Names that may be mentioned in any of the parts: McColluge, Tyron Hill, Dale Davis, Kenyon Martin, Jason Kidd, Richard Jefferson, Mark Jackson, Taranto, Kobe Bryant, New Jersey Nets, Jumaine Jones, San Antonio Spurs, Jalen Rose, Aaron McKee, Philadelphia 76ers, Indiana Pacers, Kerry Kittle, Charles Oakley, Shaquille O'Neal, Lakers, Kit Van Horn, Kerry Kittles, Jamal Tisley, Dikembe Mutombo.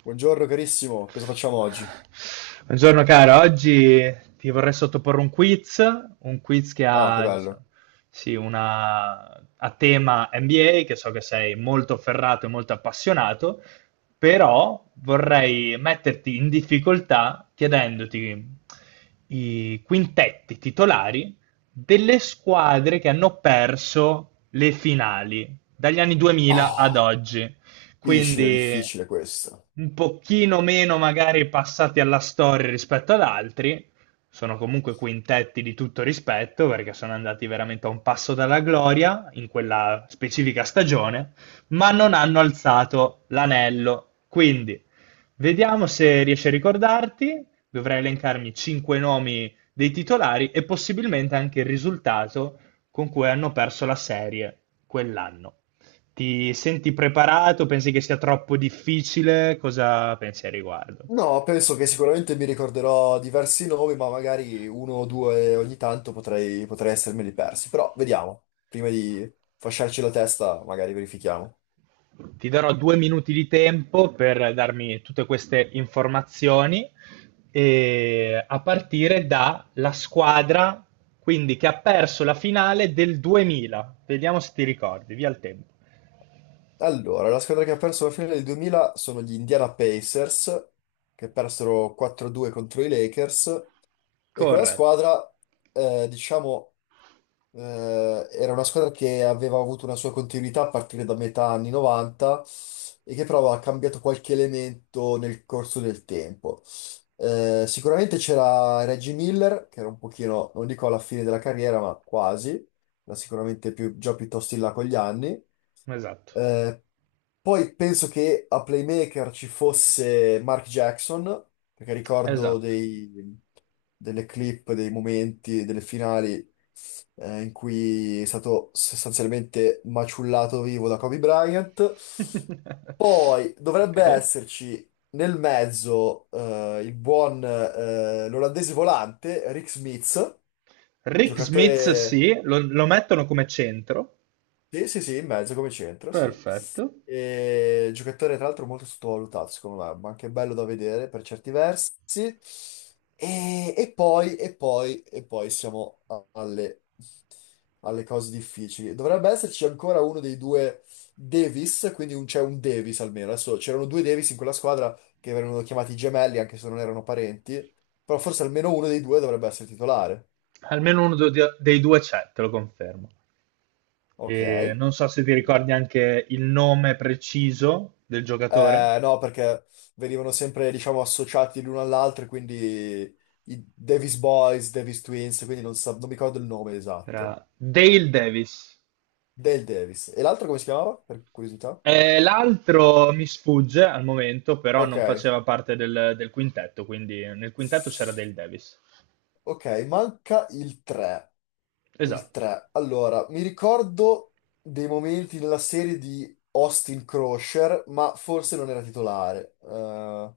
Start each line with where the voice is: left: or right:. left: Buongiorno carissimo, cosa facciamo oggi?
right: Buongiorno caro, oggi ti vorrei sottoporre un quiz che
left: Oh, che
right: ha,
left: bello.
right: diciamo, sì, a tema NBA, che so che sei molto ferrato e molto appassionato, però vorrei metterti in difficoltà chiedendoti i quintetti titolari delle squadre che hanno perso le finali dagli anni 2000
left: Oh,
right: ad oggi,
left: difficile,
right: quindi
left: difficile questo.
right: un pochino meno magari passati alla storia rispetto ad altri. Sono comunque quintetti di tutto rispetto perché sono andati veramente a un passo dalla gloria in quella specifica stagione, ma non hanno alzato l'anello. Quindi vediamo se riesci a ricordarti. Dovrai elencarmi cinque nomi dei titolari e possibilmente anche il risultato con cui hanno perso la serie quell'anno. Ti senti preparato? Pensi che sia troppo difficile? Cosa pensi al riguardo?
left: No, penso che sicuramente mi ricorderò diversi nomi, ma magari uno o due ogni tanto potrei essermeli persi. Però vediamo, prima di fasciarci la testa, magari verifichiamo.
right: Ti darò due minuti di tempo per darmi tutte queste informazioni e a partire dalla squadra, quindi che ha perso la finale del 2000. Vediamo se ti ricordi, via il tempo.
left: Allora, la squadra che ha perso la finale del 2000 sono gli Indiana Pacers, che persero 4-2 contro i Lakers, e quella
right: Corretto,
left: squadra, eh, diciamo era una squadra che aveva avuto una sua continuità a partire da metà anni 90 e che però aveva cambiato qualche elemento nel corso del tempo. Sicuramente c'era Reggie Miller, che era un pochino, non dico alla fine della carriera, ma quasi, ma sicuramente già piuttosto in là con gli anni.
right: esatto,
left: Eh, Poi penso che a playmaker ci fosse Mark Jackson, perché ricordo
right: esatto.
left: delle clip, dei momenti, delle finali in cui è stato sostanzialmente maciullato vivo da Kobe Bryant. Poi
right: Ok.
left: dovrebbe esserci nel mezzo il buon l'olandese volante Rick Smith,
right: Rick Smith
left: giocatore...
right: sì, lo mettono come centro.
left: Sì, sì, sì, in mezzo come centro, sì.
right: Perfetto.
left: E giocatore tra l'altro molto sottovalutato, secondo me, ma anche bello da vedere per certi versi. E poi alle cose difficili. Dovrebbe esserci ancora uno dei due Davis, quindi c'è un Davis almeno. Adesso c'erano due Davis in quella squadra che venivano chiamati gemelli, anche se non erano parenti, però forse almeno uno dei due dovrebbe essere titolare.
right: Almeno uno do- Dei due c'è, te lo confermo.
left: Ok.
right: E non so se ti ricordi anche il nome preciso del giocatore.
left: No, perché venivano sempre, diciamo, associati l'uno all'altro, quindi i Davis Boys, Davis Twins, quindi non mi ricordo il nome esatto.
right: Era Dale Davis.
left: Del Davis. E l'altro come si chiamava? Per curiosità.
right: E l'altro mi sfugge al momento, però
left: Ok.
right: non faceva parte del quintetto, quindi nel quintetto c'era Dale Davis.
left: Ok, manca il 3. Il
right: Esatto,
left: 3. Allora, mi ricordo dei momenti nella serie di Austin Crusher, ma forse non era titolare.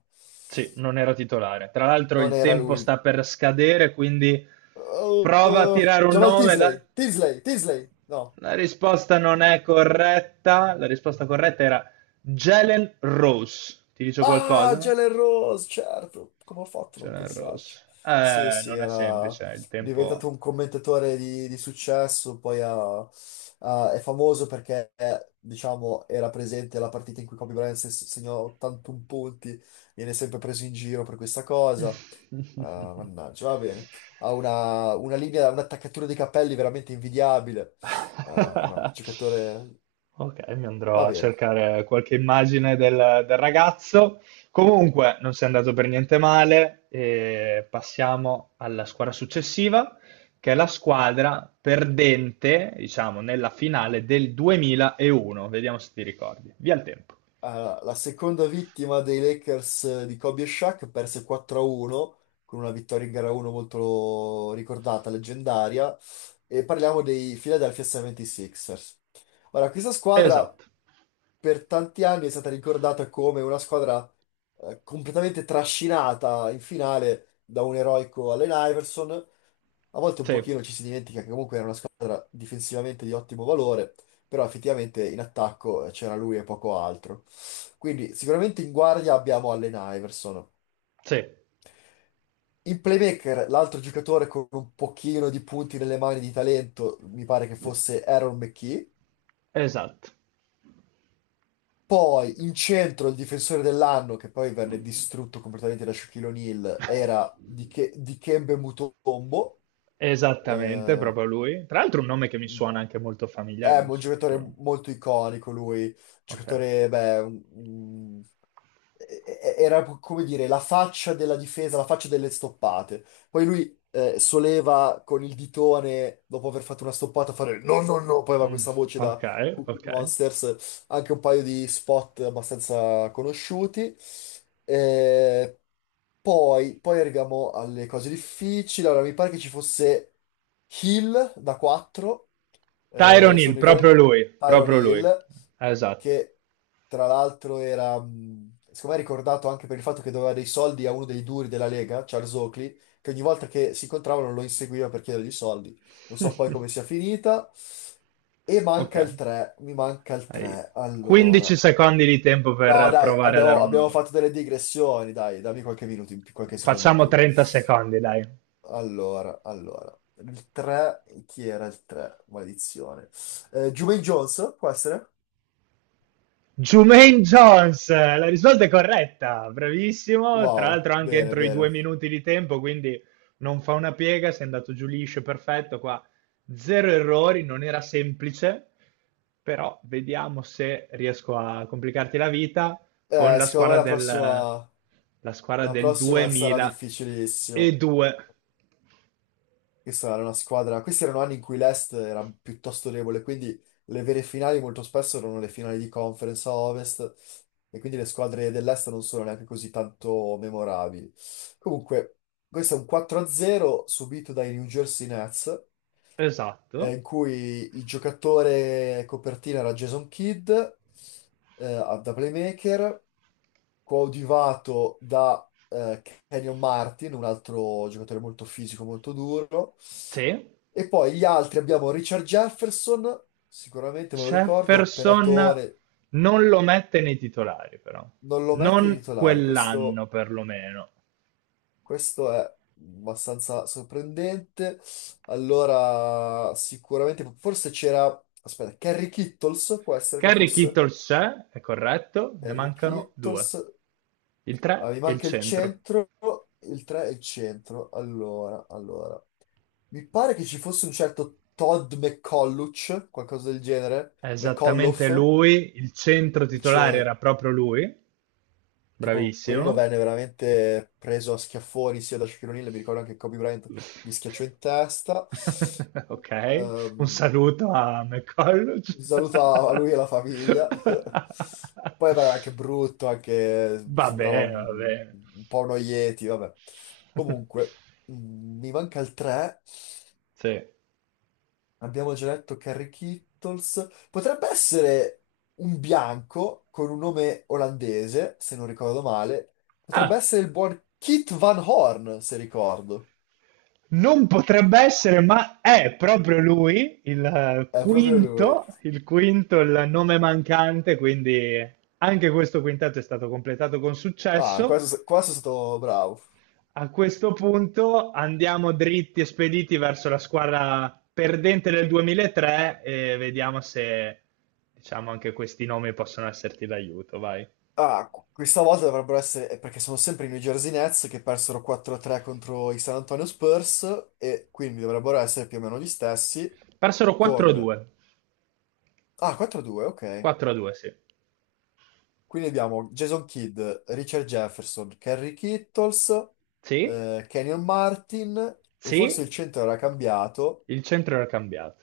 right: sì, non era titolare. Tra l'altro
left: Non
right: il
left: era
right: tempo
left: lui.
right: sta per scadere, quindi prova a tirare un
left: Jamal
right: nome, dai.
left: Tisley! Tisley! Tisley! No.
right: La risposta non è corretta. La risposta corretta era Jalen Rose. Ti dice
left: Ah,
right: qualcosa?
left: Jalen Rose, certo. Come ho fatto a non
right: Jalen
left: pensarci?
right: Rose.
left: Sì, sì,
right: Non è
left: era
right: semplice, il
left: diventato
right: tempo...
left: un commentatore di successo, poi è famoso perché, diciamo, era presente alla partita in cui Kobe Bryant segnò 81 punti, viene sempre preso in giro per questa cosa. Ah, mannaggia, va bene. Ha una linea, un'attaccatura dei capelli veramente invidiabile. Ah, no, giocatore...
right: Ok, mi andrò
left: Va
right: a
left: bene.
right: cercare qualche immagine del ragazzo. Comunque, non si è andato per niente male. E passiamo alla squadra successiva, che è la squadra perdente, diciamo, nella finale del 2001. Vediamo se ti ricordi. Via il tempo.
left: Allora, la seconda vittima dei Lakers di Kobe e Shaq perse 4-1 con una vittoria in gara 1 molto ricordata, leggendaria. E parliamo dei Philadelphia 76ers. Ora, questa squadra
right: Esatto.
left: per tanti anni è stata ricordata come una squadra completamente trascinata in finale da un eroico Allen Iverson. A volte un
right: Sì,
left: pochino ci si dimentica che comunque era una squadra difensivamente di ottimo valore, però effettivamente in attacco c'era lui e poco altro. Quindi sicuramente in guardia abbiamo Allen Iverson.
right: sì,
left: In playmaker, l'altro giocatore con un pochino di punti nelle mani di talento, mi pare che fosse Aaron McKee.
right: esatto.
left: Poi in centro il difensore dell'anno, che poi venne distrutto completamente da Shaquille O'Neal, era Dikembe Mutombo.
right: Esattamente,
left: eh,
right: proprio lui. Tra l'altro, un nome che mi suona anche molto familiare,
left: È
right: non
left: un
right: so per
left: giocatore
right: quello.
left: molto iconico lui,
right: Ok.
left: giocatore, beh, era come dire la faccia della difesa, la faccia delle stoppate. Poi lui soleva con il ditone, dopo aver fatto una stoppata, fare no, no, no, poi aveva
right: Mm,
left: questa voce
right: ok,
left: da Cookie
right: ok.
left: Monsters, anche un paio di spot abbastanza conosciuti. Eh, poi arriviamo alle cose difficili, allora mi pare che ci fosse Hill da 4 eh,
right: Tyron
left: adesso
right: Hill,
left: non mi ricordo
right: proprio
left: neanche,
right: lui,
left: Tyron
right: proprio lui.
left: Hill,
right: Esatto.
left: che tra l'altro era, secondo me, ricordato anche per il fatto che doveva dei soldi a uno dei duri della Lega, Charles Oakley, che ogni volta che si incontravano lo inseguiva per chiedergli i soldi. Non so poi come sia finita. E
right: Ok,
left: manca il 3, mi manca il
right: hai
left: 3,
right: 15
left: allora.
right: secondi di tempo
left: No,
right: per
left: dai,
right: provare a dare
left: abbiamo,
right: un
left: abbiamo
right: nome.
left: fatto delle digressioni, dai, dammi qualche minuto in più, qualche secondo in
right: Facciamo
left: più.
right: 30 secondi, dai.
left: Allora, il 3, chi era il 3? Maledizione. Jumaine Johnson, può essere?
right: Jumaine Jones, la risposta è corretta, bravissimo, tra
left: Wow,
right: l'altro anche
left: bene,
right: entro i due
left: bene.
right: minuti di tempo, quindi non fa una piega, sei andato giù liscio, perfetto, qua zero errori, non era semplice, però vediamo se riesco a complicarti la vita con la
left: Secondo me
right: squadra del, la squadra
left: la
right: del
left: prossima sarà difficilissima.
right: 2002,
left: Questa era una squadra. Questi erano anni in cui l'Est era piuttosto debole, quindi le vere finali molto spesso erano le finali di conference a Ovest, e quindi le squadre dell'Est non sono neanche così tanto memorabili. Comunque, questo è un 4-0 subito dai New Jersey Nets.
right: esatto,
left: In cui il giocatore copertina era Jason Kidd, da playmaker, coadiuvato da Kenyon Martin, un altro giocatore molto fisico, molto duro.
right: sì,
left: E poi gli altri abbiamo Richard Jefferson, sicuramente me lo ricordo,
right: Jefferson
left: Penatone,
right: non lo mette nei titolari però,
left: non lo mette nei
right: non
left: titolari, questo,
right: quell'anno perlomeno.
left: questo è abbastanza sorprendente. Allora, sicuramente, forse c'era... Aspetta, Kerry Kittles può essere che
right: Kerry
left: fosse?
right: Kittle c'è, è corretto, ne
left: Henry
right: mancano due,
left: Kittles.
right: il
left: Ah,
right: 3
left: mi
right: e il
left: manca il
right: centro.
left: centro, il 3 e il centro. Allora. Mi pare che ci fosse un certo Todd McColluch, qualcosa del genere.
right: È esattamente
left: McCollough,
right: lui, il centro
left: il
right: titolare
left: ce-
right: era proprio lui,
left: che poverino
right: bravissimo.
left: venne veramente preso a schiaffoni sia da Shaquille O'Neal, mi ricordo anche che Kobe Bryant gli schiacciò in testa.
right: Ok, un
left: Ehm,
right: saluto a McColluge.
left: Un saluto a lui e alla famiglia. Poi era anche brutto, anche
right: Va
left: sembrava
right: bene, va bene.
left: un po' uno Yeti, vabbè. Comunque, mi manca il 3.
right: Sì.
left: Abbiamo già detto Kerry Kittles. Potrebbe essere un bianco con un nome olandese, se non ricordo male. Potrebbe
right: Ah,
left: essere il buon Kit Van Horn, se ricordo.
right: non potrebbe essere, ma è proprio lui, il eh,
left: È proprio lui.
right: quinto, il quinto, il nome mancante, quindi anche questo quintetto è stato completato con
left: Ah, qua
right: successo.
left: sono qua sono stato bravo.
right: A questo punto andiamo dritti e spediti verso la squadra perdente del 2003 e vediamo se, diciamo, anche questi nomi possono esserti d'aiuto, vai.
left: Ah, questa volta dovrebbero essere, perché sono sempre i New Jersey Nets che persero 4-3 contro i San Antonio Spurs e quindi dovrebbero essere più o meno gli stessi
right: Persero
left: con...
right: 4-2.
left: Ah, 4-2, ok.
right: 4-2, sì.
left: Quindi abbiamo Jason Kidd, Richard Jefferson, Kerry Kittles,
right: Sì,
left: Kenyon Martin e forse
right: sì,
left: il centro era cambiato.
right: il centro era cambiato.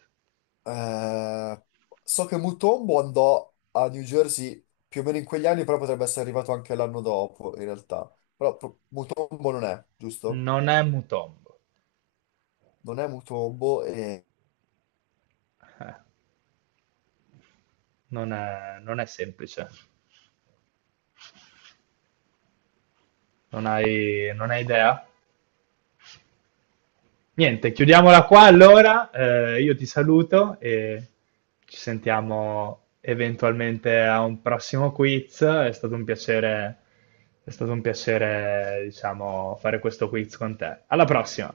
left: Eh, so che Mutombo andò a New Jersey più o meno in quegli anni, però potrebbe essere arrivato anche l'anno dopo, in realtà. Però Mutombo non è, giusto?
right: Non è Mutombo.
left: Non è Mutombo e
right: Eh, non è, non è semplice. Non hai idea? Niente, chiudiamola qua allora. Io ti saluto e ci sentiamo eventualmente a un prossimo quiz. È stato un piacere, diciamo, fare questo quiz con te. Alla prossima!